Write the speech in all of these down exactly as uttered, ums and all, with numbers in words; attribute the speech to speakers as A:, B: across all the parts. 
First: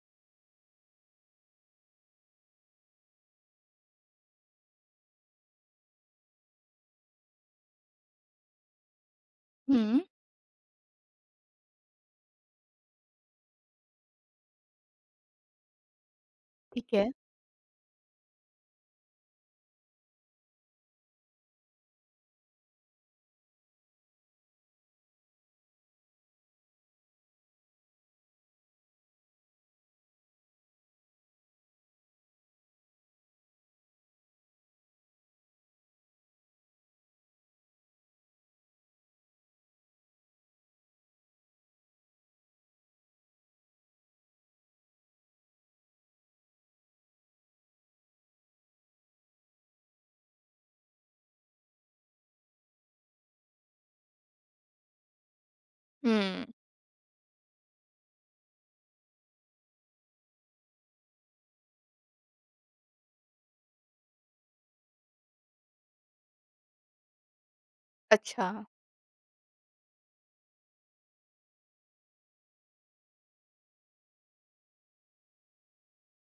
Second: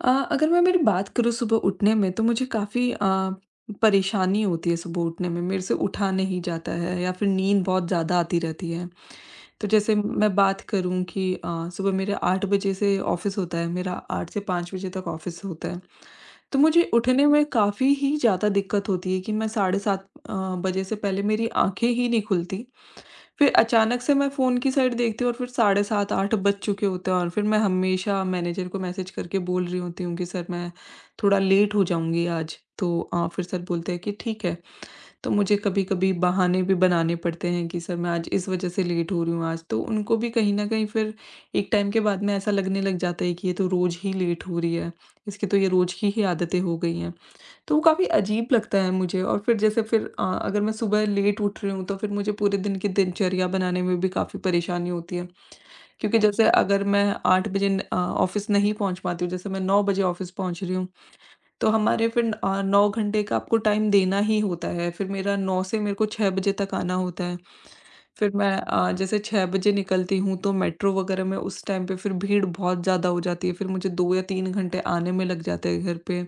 A: अ, अगर मैं मेरी बात करूँ सुबह उठने में तो मुझे काफ़ी अ, परेशानी होती है सुबह उठने में। मेरे से उठा नहीं जाता है या फिर नींद बहुत ज़्यादा आती रहती है। तो जैसे
B: हुँ,
A: मैं बात करूँ कि अ, सुबह मेरे आठ बजे से ऑफ़िस होता है, मेरा आठ से पाँच बजे तक ऑफ़िस होता है। तो मुझे
B: ठीक है।
A: उठने में काफ़ी ही ज़्यादा दिक्कत होती है कि मैं साढ़े सात अ, बजे से पहले मेरी आँखें ही नहीं खुलती। फिर अचानक से मैं फ़ोन की साइड देखती हूँ और फिर साढ़े सात आठ बज चुके होते हैं, और फिर मैं हमेशा मैनेजर को मैसेज करके बोल रही होती हूँ कि सर मैं थोड़ा लेट हो जाऊँगी आज। तो अ, फिर सर बोलते हैं कि ठीक है। तो मुझे कभी-कभी बहाने भी बनाने पड़ते हैं कि सर मैं आज इस वज़ह से लेट हो रही हूँ आज। तो उनको भी कहीं न कहीं फिर एक टाइम के बाद में ऐसा लगने लग जाता है कि ये तो रोज़ ही लेट हो रही है। इसकी तो ये रोज़ की ही आदतें हो गई हैं। तो वो काफ़ी अजीब लगता है मुझे, और फिर जैसे फिर अ, अगर मैं सुबह लेट उठ रही हूँ तो फिर मुझे पूरे दिन की दिनचर्या बनाने में भी काफ़ी परेशानी होती है, क्योंकि
B: हुँ,
A: जैसे अगर मैं आठ बजे न- अ, ऑफिस नहीं पहुँच पाती हूँ, जैसे मैं नौ बजे ऑफिस पहुँच रही हूँ, तो हमारे फिर अ, नौ घंटे का आपको टाइम देना ही होता है, फिर मेरा नौ से मेरे को छः बजे तक आना होता है। फिर
B: अच्छा।
A: मैं अ, जैसे छः बजे निकलती हूँ तो मेट्रो वगैरह में उस टाइम पे फिर भीड़ बहुत ज़्यादा हो जाती है, फिर मुझे दो या तीन घंटे आने में लग जाते हैं घर पे।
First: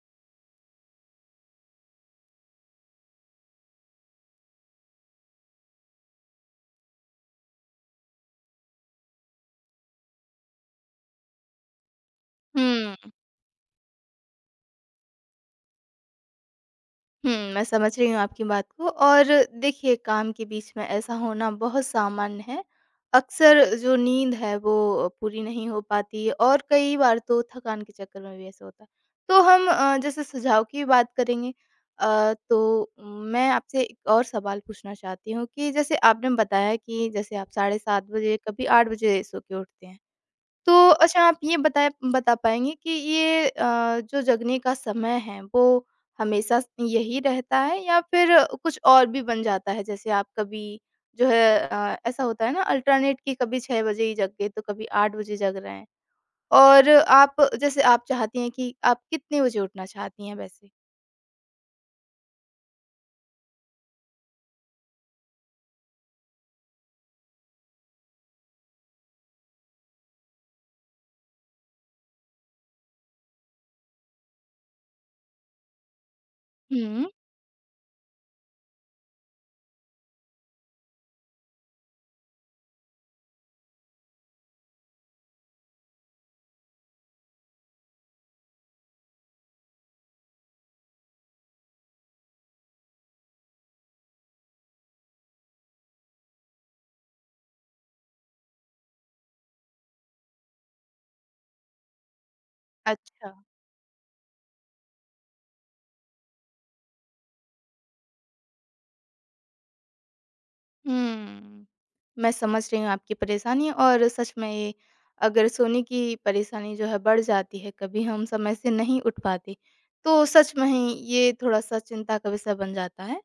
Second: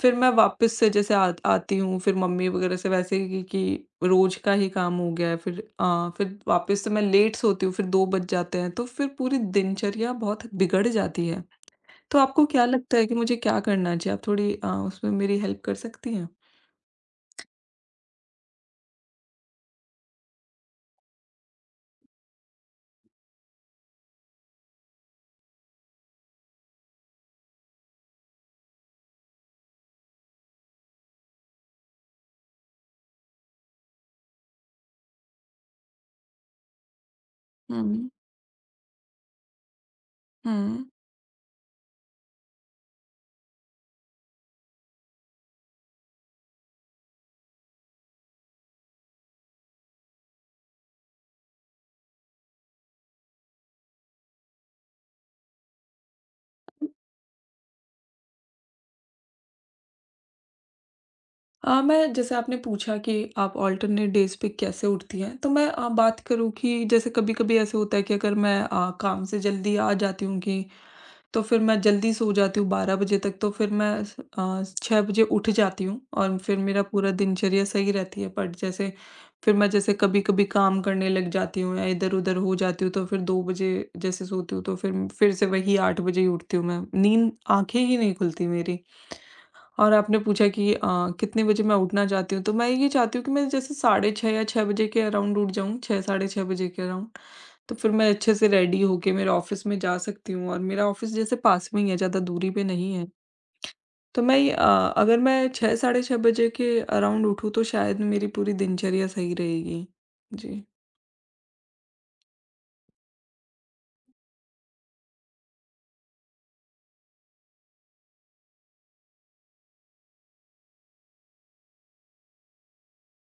A: फिर मैं वापस से जैसे आ, आती हूँ, फिर मम्मी वगैरह से वैसे ही कि, कि रोज का ही काम हो गया है। फिर आ, फिर वापस से मैं लेट सोती हूँ, फिर दो बज जाते हैं, तो फिर पूरी दिनचर्या बहुत बिगड़ जाती है। तो आपको क्या
B: हुँ,
A: लगता है कि मुझे क्या करना चाहिए? आप थोड़ी आ, उसमें मेरी हेल्प कर सकती हैं?
B: हुँ, मैं समझ रही हूँ आपकी बात को। और देखिए, काम के बीच में ऐसा होना बहुत सामान्य है। अक्सर जो नींद है वो पूरी नहीं हो पाती, और कई बार तो थकान के चक्कर में भी ऐसा होता है। तो हम अ, जैसे सुझाव की बात करेंगे। अ, तो मैं आपसे एक और सवाल पूछना चाहती हूँ कि जैसे आपने बताया कि जैसे आप साढ़े सात
A: हम्म।
B: बजे, कभी आठ बजे सो के उठते हैं। तो
A: हम्म।
B: अच्छा, आप ये बताएँ बता पाएँगे कि ये अ, जो जगने का समय है वो हमेशा स यही रहता है, या फिर कुछ और भी बन जाता है? जैसे आप कभी जो है, अ, ऐसा होता है ना अल्टरनेट, कि कभी छह बजे ही जग गए तो कभी आठ बजे जग रहे हैं। और आप, जैसे आप चाहती हैं कि आप कितने बजे उठना चाहती हैं वैसे?
A: आ, मैं, जैसे आपने पूछा कि आप ऑल्टरनेट डेज पे कैसे उठती हैं, तो मैं आ, बात करूँ कि जैसे कभी कभी ऐसे होता है कि अगर मैं आ, काम से जल्दी आ जाती हूँ कि तो फिर मैं जल्दी सो जाती हूँ बारह बजे तक, तो फिर मैं अ, छः बजे उठ जाती हूँ और फिर मेरा
B: हुँ।
A: पूरा दिनचर्या सही रहती है, बट जैसे फिर मैं, जैसे कभी-कभी काम करने लग जाती हूँ या इधर-उधर हो जाती हूँ, तो फिर दो बजे जैसे सोती हूँ तो फिर फिर से वही आठ बजे ही उठती हूँ मैं। नींद आँखें ही नहीं खुलती मेरी। और आपने पूछा कि अ, कितने बजे मैं उठना चाहती हूँ, तो मैं ये चाहती हूँ कि मैं जैसे साढ़े छः या छः बजे के अराउंड उठ जाऊँ, छः साढ़े छः बजे के अराउंड। तो फिर मैं अच्छे से रेडी होके मेरे ऑफिस में जा सकती हूँ, और मेरा ऑफिस जैसे पास में ही है, ज़्यादा दूरी पे नहीं है।
B: अच्छा।
A: तो मैं ये अ, अगर मैं छः साढ़े छः बजे के अराउंड उठूँ तो शायद मेरी पूरी दिनचर्या सही रहेगी। जी।
B: हुँ। मैं समझ रही हूँ आपकी परेशानी। और सच में ये, अगर सोने की परेशानी जो है बढ़ जाती है, कभी हम समय से नहीं उठ पाते, तो सच में ही ये थोड़ा-सा चिंता का विषय बन जाता है।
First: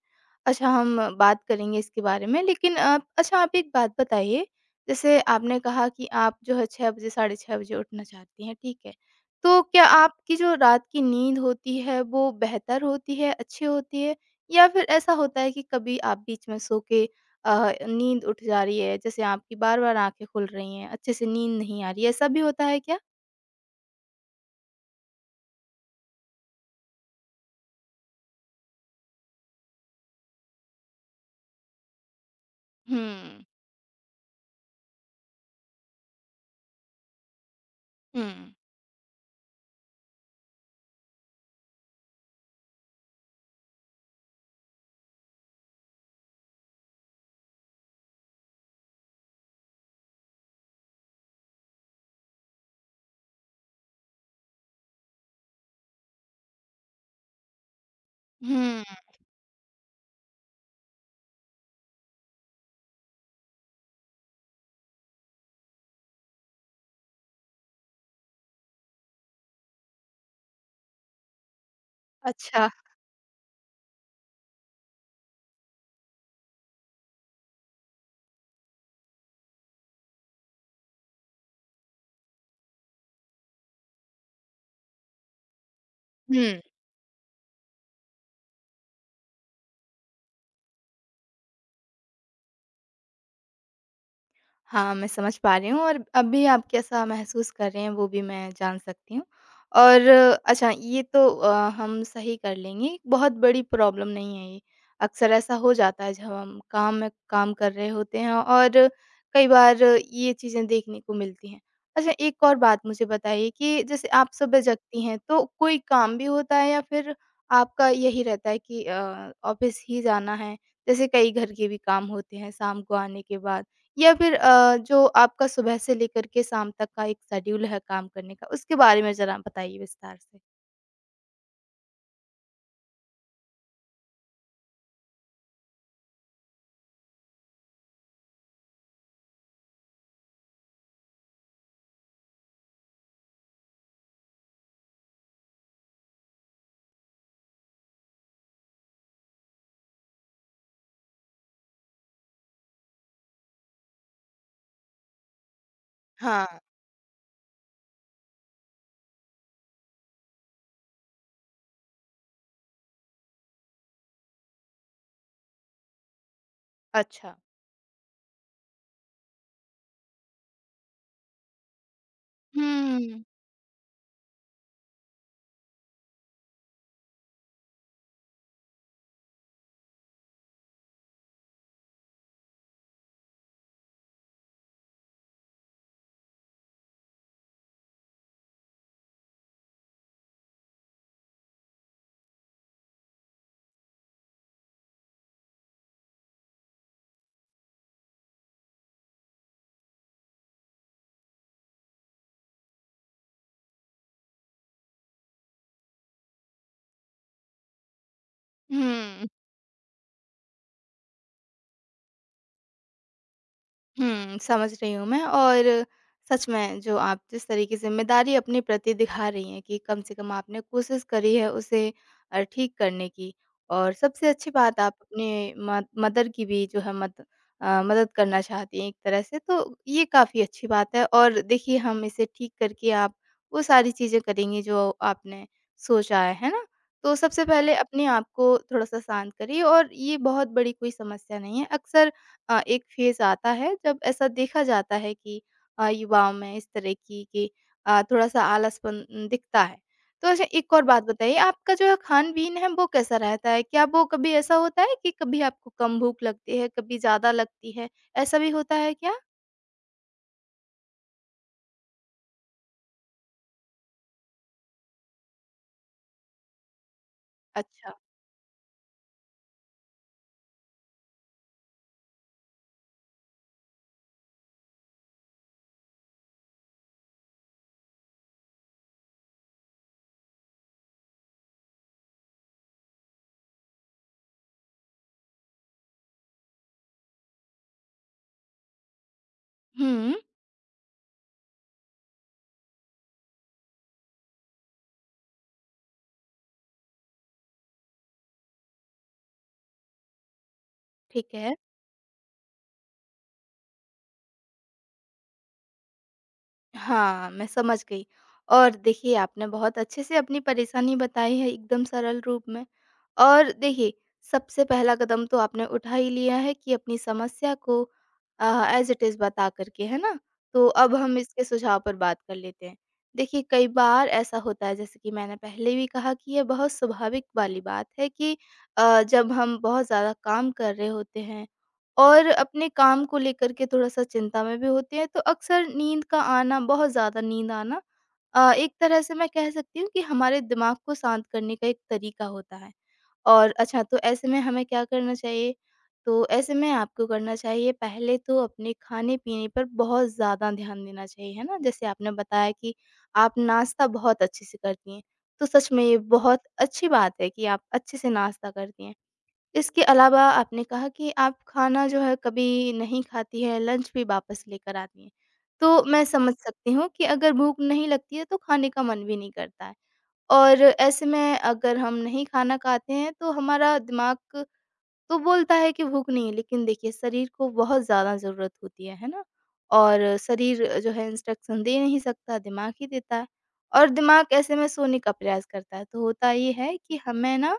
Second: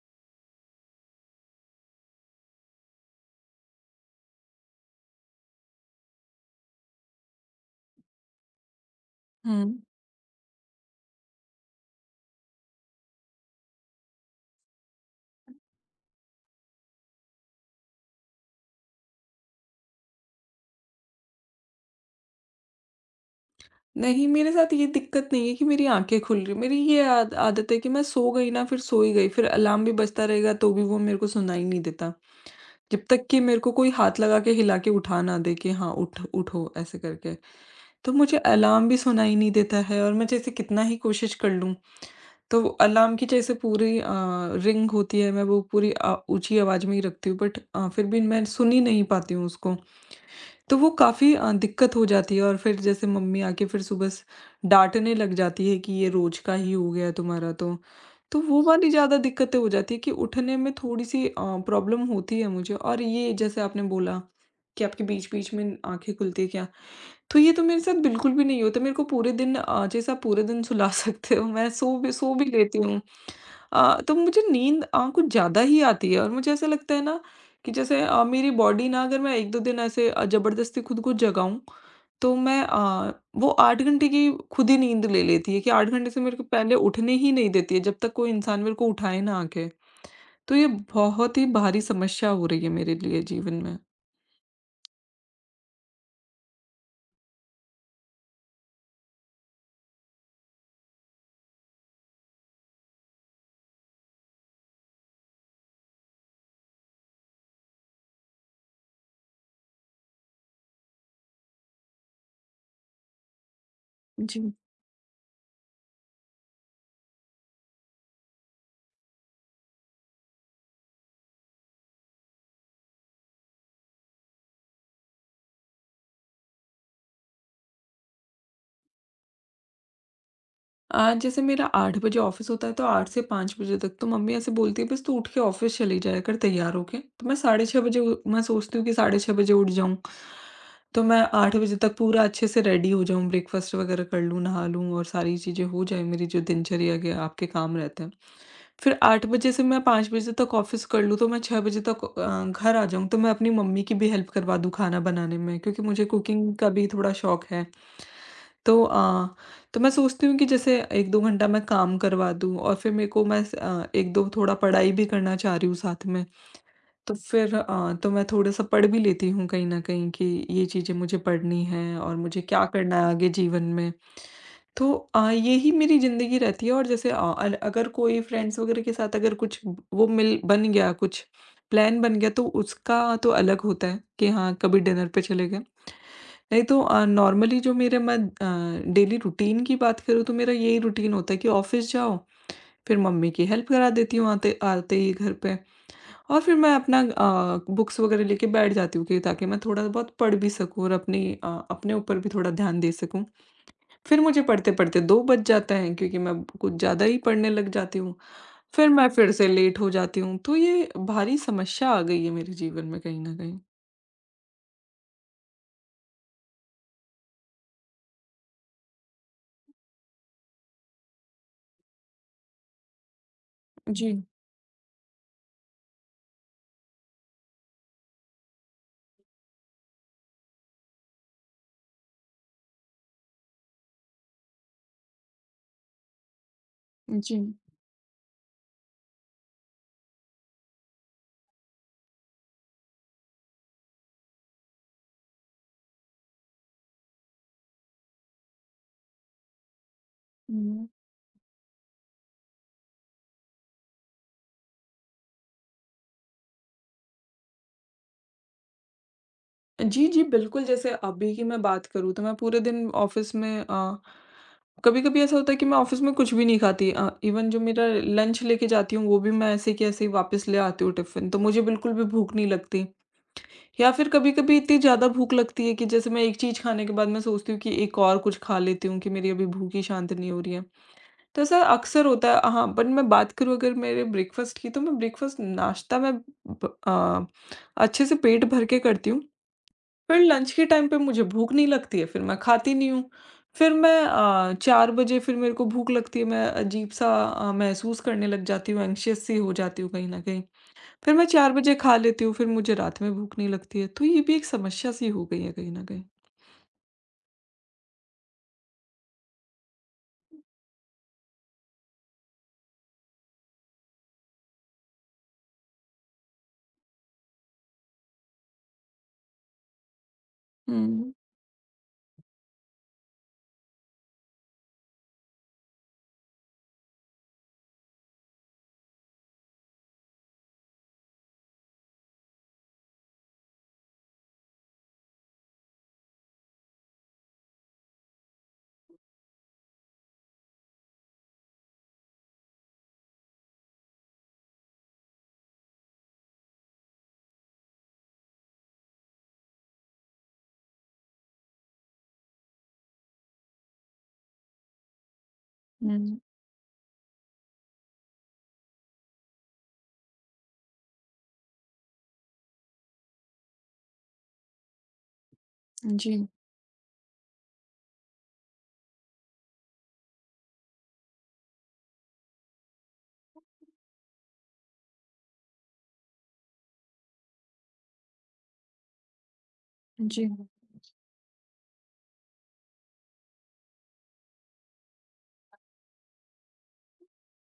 B: अच्छा, हम बात करेंगे इसके बारे में, लेकिन अ, अच्छा आप एक बात बताइए, जैसे आपने कहा कि आप जो है छह बजे, साढ़े छह बजे उठना चाहती हैं, ठीक है। तो
A: हुँ।
B: क्या आपकी जो रात की नींद होती है, वो बेहतर होती है, अच्छी होती है? या फिर ऐसा होता है कि कभी आप बीच में सो के अ, नींद उठ जा रही है, जैसे आपकी बार-बार आँखें खुल रही हैं, अच्छे से नींद नहीं आ रही है, ऐसा भी होता है क्या?
A: नहीं, मेरे साथ ये दिक्कत नहीं है कि मेरी आँखें खुल रही हैं। मेरी ये आद आदत है कि मैं सो गई ना फिर सो ही गई, फिर अलार्म भी बजता रहेगा तो भी वो मेरे को सुनाई नहीं देता। जब तक कि
B: हुँ,
A: मेरे को कोई हाथ लगा के हिला के उठा ना दे कि हाँ, उठ उठो ऐसे करके। तो
B: हुँ,
A: मुझे अलार्म भी सुनाई नहीं देता है, और मैं जैसे कितना ही कोशिश कर लूँ, तो वो अलार्म की जैसे पूरी अ, रिंग होती है, मैं वो पूरी अ, ऊँची आवाज़ में ही रखती हूँ, बट अ, फिर भी मैं सुन ही नहीं पाती हूँ उसको। तो वो काफ़ी अ, दिक्कत हो जाती है, और फिर जैसे मम्मी आके फिर सुबह स डाँटने लग जाती है कि ये रोज़ का ही हो गया है तुम्हारा तो। तो वो
B: हुँ।
A: वाली ज़्यादा दिक्कतें हो जाती है कि उठने में थोड़ी-सी अ, प्रॉब्लम होती है मुझे। और ये, जैसे आपने बोला कि आपके बीच-बीच में आँखें खुलती है क्या? तो ये तो मेरे साथ बिल्कुल भी नहीं होता। मेरे को पूरे दिन अ, जैसे आप पूरे दिन सुला सकते हो, मैं सो भी सो भी
B: अच्छा।
A: लेती हूँ। अ, तो मुझे नींद अ, कुछ ज़्यादा ही आती है, और मुझे ऐसा लगता है ना कि जैसे अ, मेरी बॉडी ना, अगर मैं एक दो दिन ऐसे अ, ज़बरदस्ती खुद को जगाऊँ, तो मैं अ, वो आठ घंटे की खुद ही नींद ले लेती है कि आठ घंटे से मेरे को
B: हुँ।
A: पहले उठने ही नहीं देती है, जब तक कोई इंसान मेरे को उठाए ना आके। तो ये बहुत ही भारी समस्या हो रही है मेरे लिए जीवन में।
B: हाँ, मैं समझ पा रही हूँ, और अभी आप कैसा महसूस कर रहे हैं वो भी मैं जान सकती हूँ। और अच्छा, ये तो अ, हम सही कर लेंगे, बहुत बड़ी प्रॉब्लम नहीं है ये। अक्सर ऐसा हो जाता है जब हम काम में काम कर रहे होते हैं, और कई बार ये चीज़ें देखने को मिलती हैं। अच्छा, एक और बात मुझे बताइए कि जैसे आप
A: जी।
B: सुबह जगती हैं तो कोई काम भी होता है, या फिर आपका यही रहता है कि अ, ऑफ़िस ही जाना है? जैसे कई घर के भी काम होते हैं शाम को आने के बाद। या फिर अ, जो आपका सुबह से लेकर के शाम तक का एक शेड्यूल है काम करने का, उसके बारे में ज़रा बताइए विस्तार से?
A: अ, जैसे मेरा आठ बजे ऑफ़िस होता है तो आठ से पाँच बजे तक, तो मम्मी ऐसे बोलती है बस तू उठ के ऑफ़िस चली जाया कर तैयार होके। तो मैं साढ़े छः बजे उ मैं सोचती हूँ कि साढ़े छः बजे उठ जाऊँ। तो मैं आठ बजे तक पूरा अच्छे से रेडी हो जाऊँ, ब्रेकफ़ास्ट वग़ैरह कर लूँ, नहा लूँ, और सारी चीज़ें हो जाएँ मेरी, जो दिनचर्या के आपके काम रहते हैं। फिर आठ बजे से मैं पाँच बजे तक ऑफ़िस कर लूँ, तो मैं छः बजे तक अ, घर आ जाऊँ, तो मैं अपनी मम्मी की भी हेल्प करवा दूँ खाना बनाने में, क्योंकि मुझे कुकिंग
B: हाँ,
A: का भी थोड़ा शौक है। तो अ, तो मैं सोचती हूँ कि जैसे एक दो घंटा मैं काम करवा दूँ, और फिर मेरे को मैं अ, एक दो थोड़ा पढ़ाई भी करना चाह रही हूँ साथ में। तो
B: अच्छा।
A: फिर अ, तो मैं थोड़ा-सा पढ़ भी लेती हूँ कहीं न कहीं कि ये चीज़ें मुझे पढ़नी हैं और मुझे क्या करना है
B: हुँ,
A: आगे जीवन में। तो अ, यही मेरी ज़िंदगी रहती है, और जैसे अ, अल अगर कोई फ्रेंड्स वगैरह के साथ अगर कुछ ब- वो मिल बन गया, कुछ प्लान बन गया, तो उसका तो अलग होता है कि हाँ, कभी डिनर पे चले गए। नहीं तो अ, नॉर्मली, जो मेरे मैं अ, डेली रूटीन की बात करूँ, तो मेरा यही रूटीन होता है कि ऑफिस जाओ, फिर मम्मी की हेल्प करा देती हूँ आते आते ही घर पे, और फिर मैं अपना अ, बुक्स वगैरह लेके बैठ जाती हूँ कि ताकि मैं थोड़ा बहुत पढ़ भी सकूँ और अपनी अ, अपने ऊपर भी थोड़ा ध्यान दे सकूँ। फिर मुझे पढ़ते-पढ़ते दो बज जाते हैं, क्योंकि मैं कुछ ज़्यादा ही पढ़ने लग जाती हूँ। फिर मैं
B: हुँ।
A: फिर से लेट हो जाती हूँ, तो ये भारी समस्या आ गई है मेरे जीवन में कहीं न कहीं।
B: हुँ, समझ रही हूँ मैं। और सच में, जो आप जिस तरह की ज़िम्मेदारी अपने प्रति दिखा रही हैं कि कम से कम आपने कोशिश करी है उसे अ, ठीक करने की, और
A: जी।
B: सबसे अच्छी बात, आप अपने म मदर की भी जो है मद अ, मदद करना चाहती हैं एक तरह से, तो ये काफ़ी अच्छी बात है। और देखिए, हम इसे ठीक करके आप वो सारी चीज़ें करेंगी जो आपने सोचा है, है ना? तो
A: जी।
B: सबसे पहले अपने आप को थोड़ा-सा शांत करिए, और ये बहुत बड़ी कोई समस्या नहीं है। अक्सर अ, एक फेज़ आता है जब ऐसा देखा जाता है कि अ, युवाओं में इस तरह की कि अ, थोड़ा-सा आलसपन उम, दिखता है। तो अच्छा, एक और
A: हुँ।
B: बात बताइए, आपका जो है खान-पीन है वो कैसा रहता है? क्या वो कभी ऐसा होता है कि कभी आपको कम भूख लगती है, कभी ज़्यादा लगती है, ऐसा भी होता है क्या?
A: जी, जी, बिल्कुल, जैसे अभी की मैं बात करूँ, तो मैं पूरे दिन ऑफ़िस में अ, कभी-कभी ऐसा होता है कि मैं ऑफ़िस में कुछ भी नहीं खाती, अ, इवन जो मेरा
B: अच्छा।
A: लंच लेके जाती हूँ वो भी मैं ऐसे के ऐसे ही वापस ले आती हूँ टिफ़िन, तो मुझे बिल्कुल भी भूख नहीं लगती। या फिर कभी-कभी इतनी ज़्यादा भूख लगती है कि जैसे मैं एक चीज़ खाने के बाद मैं सोचती हूँ कि एक और कुछ खा लेती हूँ कि मेरी अभी भूख ही शांत नहीं हो रही है। तो ऐसा अक्सर होता है हाँ, बट मैं बात करूँ अगर मेरे ब्रेकफ़ास्ट की, तो मैं ब्रेकफ़ास्ट नाश्ता मैं ब अ, अच्छे से पेट भर के करती हूँ।
B: हुँ,
A: फिर लंच के टाइम पे मुझे भूख नहीं लगती है, फिर मैं खाती नहीं हूँ। फिर मैं अ, चार बजे फिर मेरे को भूख लगती है, मैं अजीब-सा अ, महसूस करने लग जाती हूँ, एंग्ज़ियस सी हो जाती हूँ कहीं न कहीं। फिर मैं
B: ठीक
A: चार
B: है।
A: बजे खा लेती हूँ, फिर मुझे रात में भूख नहीं लगती है। तो ये भी एक समस्या सी हो गई है कहीं न कहीं।
B: हाँ, मैं समझ गई। और देखिए, आपने बहुत अच्छे से अपनी परेशानी बताई है, एकदम सरल रूप में। और देखिए, सबसे पहला कदम तो आपने उठा ही लिया है कि अपनी समस्या को अ, ऐज़ इट इज़ बता कर के, है ना? तो अब
A: हुँ,
B: हम इसके सुझाव पर बात कर लेते हैं। देखिए, कई बार ऐसा होता है, जैसे कि मैंने पहले भी कहा कि ये बहुत स्वाभाविक वाली बात है कि अ, जब हम बहुत ज़्यादा काम कर रहे होते हैं और अपने काम को लेकर के थोड़ा-सा चिंता में भी होते हैं, तो अक्सर नींद का आना, बहुत ज़्यादा नींद आना अ, एक तरह से मैं कह सकती हूँ कि हमारे दिमाग को शांत करने का एक तरीका होता है। और अच्छा, तो ऐसे में हमें क्या करना चाहिए? तो ऐसे में आपको करना चाहिए, पहले तो अपने खाने-पीने पर बहुत ज़्यादा ध्यान देना चाहिए, है ना? जैसे आपने बताया कि आप नाश्ता बहुत अच्छे से करती हैं, तो सच में ये
A: हुँ।
B: बहुत अच्छी बात है कि आप अच्छे से नाश्ता करती हैं। इसके अलावा आपने कहा कि आप खाना जो है कभी नहीं खाती हैं, लंच भी वापस लेकर आती हैं। तो मैं
A: जी,
B: समझ सकती हूँ कि अगर भूख नहीं लगती है तो खाने का मन भी नहीं करता है, और ऐसे में अगर हम नहीं खाना खाते हैं तो हमारा दिमाग तो बोलता है कि भूख नहीं है, लेकिन देखिए, शरीर को बहुत ज़्यादा ज़रूरत होती है, है ना? और
A: जी,
B: शरीर जो है इंस्ट्रक्शन दे नहीं सकता, दिमाग ही देता है, और दिमाग ऐसे में सोने का प्रयास करता है। तो होता ये है कि हमें ना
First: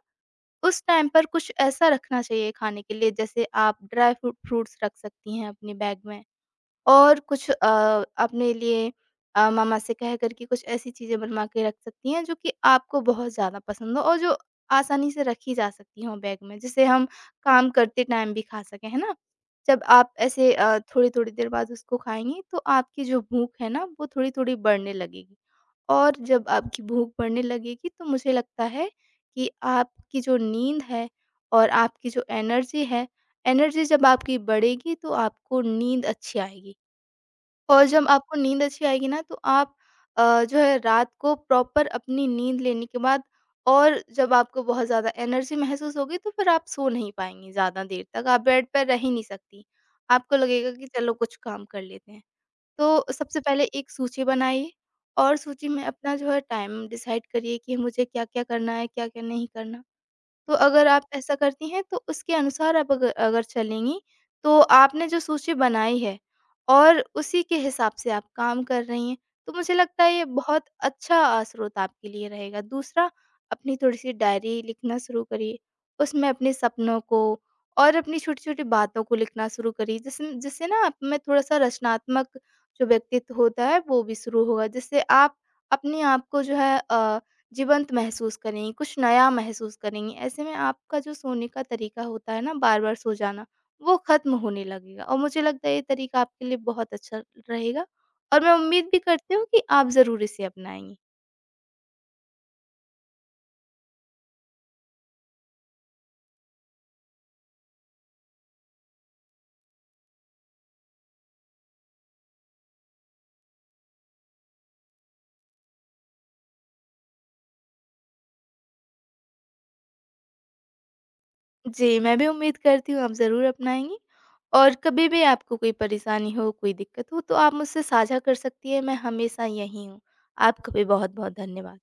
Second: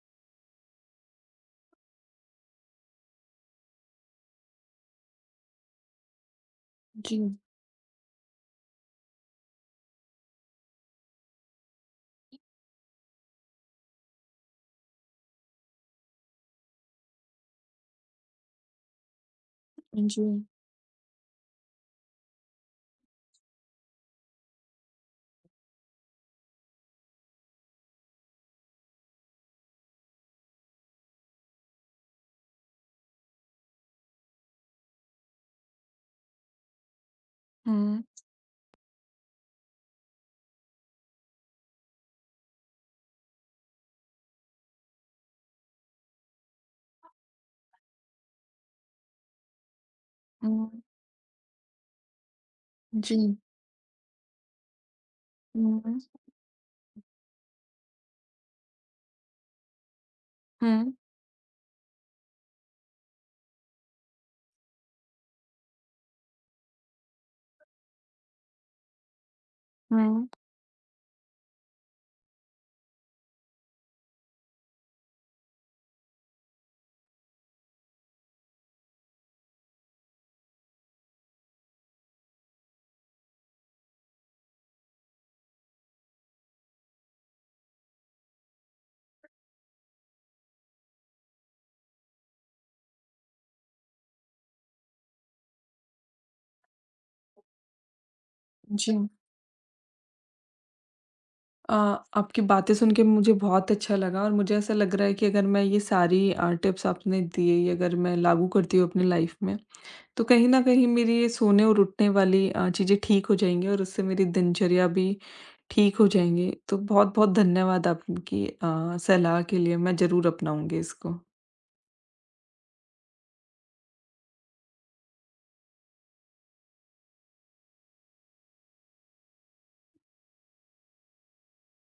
B: उस टाइम पर कुछ ऐसा रखना चाहिए खाने के लिए, जैसे आप ड्राई फ्रूट फ्रूट्स रख सकती हैं अपने बैग में,
A: जी,
B: और कुछ अ, अपने लिए अ, मामा से कह कर के कुछ ऐसी चीज़ें बनवा के रख सकती हैं जो कि आपको बहुत ज़्यादा पसंद हो और जो आसानी से रखी जा सकती हों बैग में, जिसे हम काम करते टाइम भी खा सकें, है ना? जब आप
A: जी।
B: ऐसे अ, थोड़ी-थोड़ी देर बाद उसको खाएँगी तो आपकी जो भूख है ना वो थोड़ी-थोड़ी बढ़ने लगेगी। और जब आपकी भूख बढ़ने लगेगी तो मुझे लगता है कि आपकी जो नींद है और आपकी जो एनर्जी है, एनर्जी जब आपकी बढ़ेगी तो आपको नींद अच्छी आएगी। और
A: हुँ,
B: जब आपको नींद अच्छी आएगी ना तो आप अ, जो है रात को प्रॉपर अपनी नींद लेने के बाद, और जब आपको बहुत ज़्यादा एनर्जी महसूस होगी, तो फिर आप सो नहीं पाएँगी ज़्यादा देर तक, आप बेड पर रह ही नहीं सकती। आपको लगेगा
A: हुँ।
B: कि चलो कुछ काम कर लेते हैं। तो
A: जी।
B: सबसे पहले एक सूची बनाइए, और सूची में
A: हुँ,
B: अपना जो है टाइम डिसाइड करिए कि मुझे क्या-क्या करना है, क्या-क्या नहीं करना। तो अगर
A: हुँ,
B: आप ऐसा करती हैं तो उसके अनुसार आप अग अगर चलेंगी, तो आपने जो सूची बनाई है और उसी के हिसाब से आप काम कर रही हैं, तो मुझे लगता है ये
A: हुँ।
B: बहुत अच्छा अ, स्रोत आपके लिए रहेगा। दूसरा, अपनी थोड़ी-सी डायरी लिखना शुरू करिए, उसमें अपने सपनों को और अपनी छोटी-छोटी बातों को लिखना शुरू करिए, जिसम जिससे ना आप में थोड़ा-सा रचनात्मक जो व्यक्तित्व होता है, वो भी शुरू होगा, जिससे आप अपने आप को जो है अ जीवंत महसूस करेंगी, कुछ नया महसूस करेंगी। ऐसे में आपका जो सोने का तरीका होता है ना बार-बार सो जाना, वो ख़त्म होने लगेगा, और मुझे लगता है ये तरीका आपके लिए बहुत अच्छा रहेगा, और मैं उम्मीद
A: जी।
B: भी करती हूँ कि आप ज़रूर इसे अपनाएँगी।
A: अ, आपकी बातें सुन के मुझे बहुत अच्छा लगा, और मुझे ऐसा लग रहा है कि अगर मैं ये सारी अ, टिप्स आपने दिए, ये अगर मैं लागू करती हूँ अपनी लाइफ में, तो कहीं न कहीं मेरी ये सोने और उठने वाली अ, चीज़ें ठीक हो जाएँगी, और उससे मेरी दिनचर्या भी ठीक हो जाएँगी। तो बहुत-बहुत धन्यवाद आपकी अ, सलाह के लिए, मैं ज़रूर अपनाऊँगी इसको।
B: जी, मैं भी उम्मीद करती हूँ आप ज़रूर अपनाएँगी, और कभी भी आपको कोई परेशानी हो, कोई दिक्कत हो तो आप मुझसे साझा कर सकती हैं, मैं हमेशा यहीं हूँ। आपका भी बहुत-बहुत धन्यवाद।